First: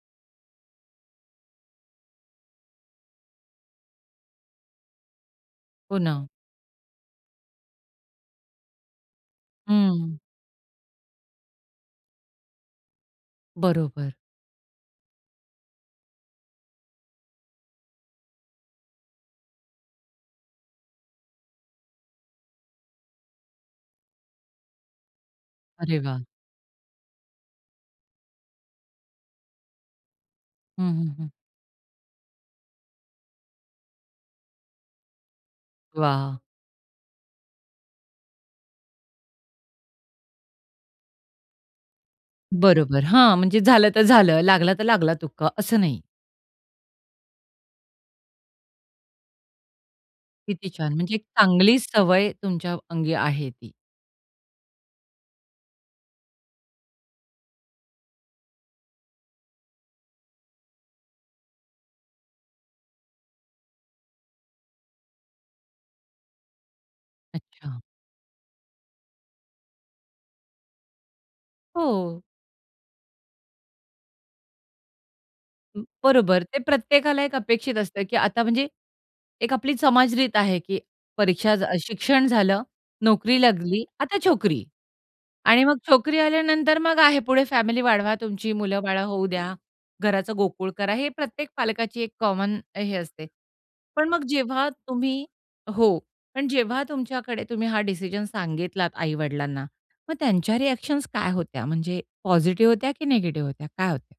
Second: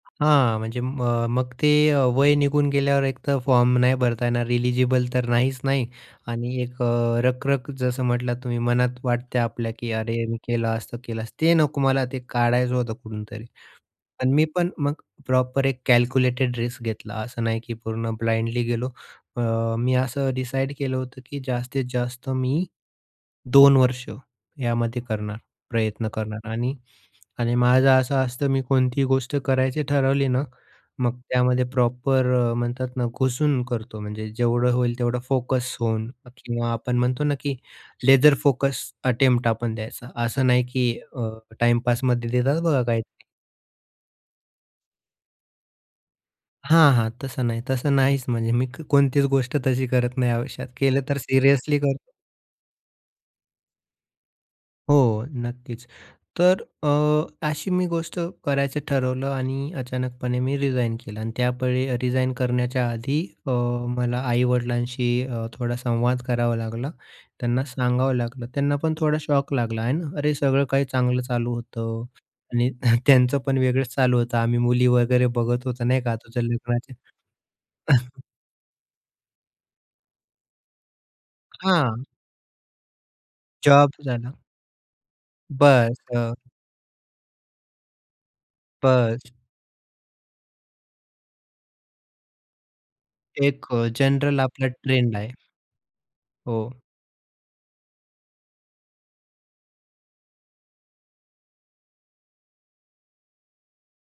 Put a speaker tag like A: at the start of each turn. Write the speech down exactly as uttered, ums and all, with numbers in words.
A: हां, म्हणजे म मग ते अ, वय निघून गेल्यावर एकतर फॉर्म नाही भरता येणार रिलिजिबल तर नाहीच नाही
B: हो ना.
A: आणि एक अ, रख रख जसं म्हटलात तुम्ही मनात वाटते की
B: हं.
A: "अरे मी केलं असतं, केलं असतं" ते नको मला ते काढायचं होतं कुठूनतरी.
B: बरोबर.
A: पण मी पण मग प्रॉपर एक कॅल्क्युलेटेड रिस्क घेतला, असं नाही की पूर्ण ब्लाइंडली गेलो. अ, मी असं डिसाईड केलं होतं, की जास्तीत जास्त मी दोन वर्ष यामध्ये करणार,
B: अरे
A: प्रयत्न
B: वाह!
A: करणार आणि आणि माझं असं असतं मी कोणतीही गोष्ट करायची ठरवली ना,
B: हं, हं,
A: मग
B: हं.
A: त्यामध्ये प्रॉपर अ, म्हणतात ना घुसून करतो. म्हणजे जेवढं होईल तेवढं फोकस होऊन
B: वाह!
A: किंवा आपण म्हणतो ना की लेसर फोकस अटेम्प्ट आपण द्यायचा, असं नाही की अ, टाईम पासमध्ये देतात बघा काही
B: बरोबर. हां. म्हणजे "झालं तर झालं, लागला तर लागला तुक्का" असं नाही.
A: हां, हां. तसं नाही, तसं नाहीच म्हणजे मी कोणतीच गोष्ट तशी करत नाही आयुष्यात.
B: किती छान,
A: केलं
B: म्हणजे
A: तर
B: एक चांगली
A: सिरियसली करतो.
B: सवय तुमच्या अंगी आहे ती.
A: हो, नक्कीच. तर अ, अशी मी गोष्ट करायचं ठरवलं आणि अचानकपणे मी रिजाइन केलं आणि त्या वेळी रिजाइन करण्याच्या आधी अ, मला आई-वडिलांशी अ, थोडा संवाद करावा लागला. त्यांना
B: अच्छा.
A: सांगावं लागलं, त्यांना पण थोडा शॉक लागला आहे ना आणि "अरे सगळं काही चांगलं चालू होतं
B: हो.
A: आणि त्यांचं पण वेगळंच चालू होतं. आम्ही मुली वगैरे बघत होतो नाही का तुझ्या
B: बरोबर, ते
A: लग्नाचे"
B: प्रत्येकाला एक अपेक्षित असतं की आता म्हणजे एक आपली समाज रीत आहे, की परीक्षा अ,
A: हां.
B: शिक्षण झालं. "नोकरी लागली
A: जॉब
B: आता
A: झाला.
B: छोकरी" आणि मग
A: बस.
B: छोकरी
A: हं.
B: आल्यानंतर मग आहे पुढे फॅमिली वाढवा, तुमची मुलं बाळ
A: बस.
B: होऊ द्या, घराचं गोकुळ करा. हे प्रत्येक पालकाची एक कॉमन हे असते.
A: एक अ,
B: पण मग
A: जनरल आपला
B: जेव्हा
A: ट्रेंड
B: तुम्ही
A: आहे.
B: हो, पण
A: हो.
B: जेव्हा तुमच्याकडे तुम्ही हा डिसिजन सांगितलात आई वडिलांना. मग त्यांच्या रिअ‍ॅक्शन्स काय होत्या, म्हणजे पॉझिटिव्ह होत्या की निगेटिव्ह होत्या काय होत्या?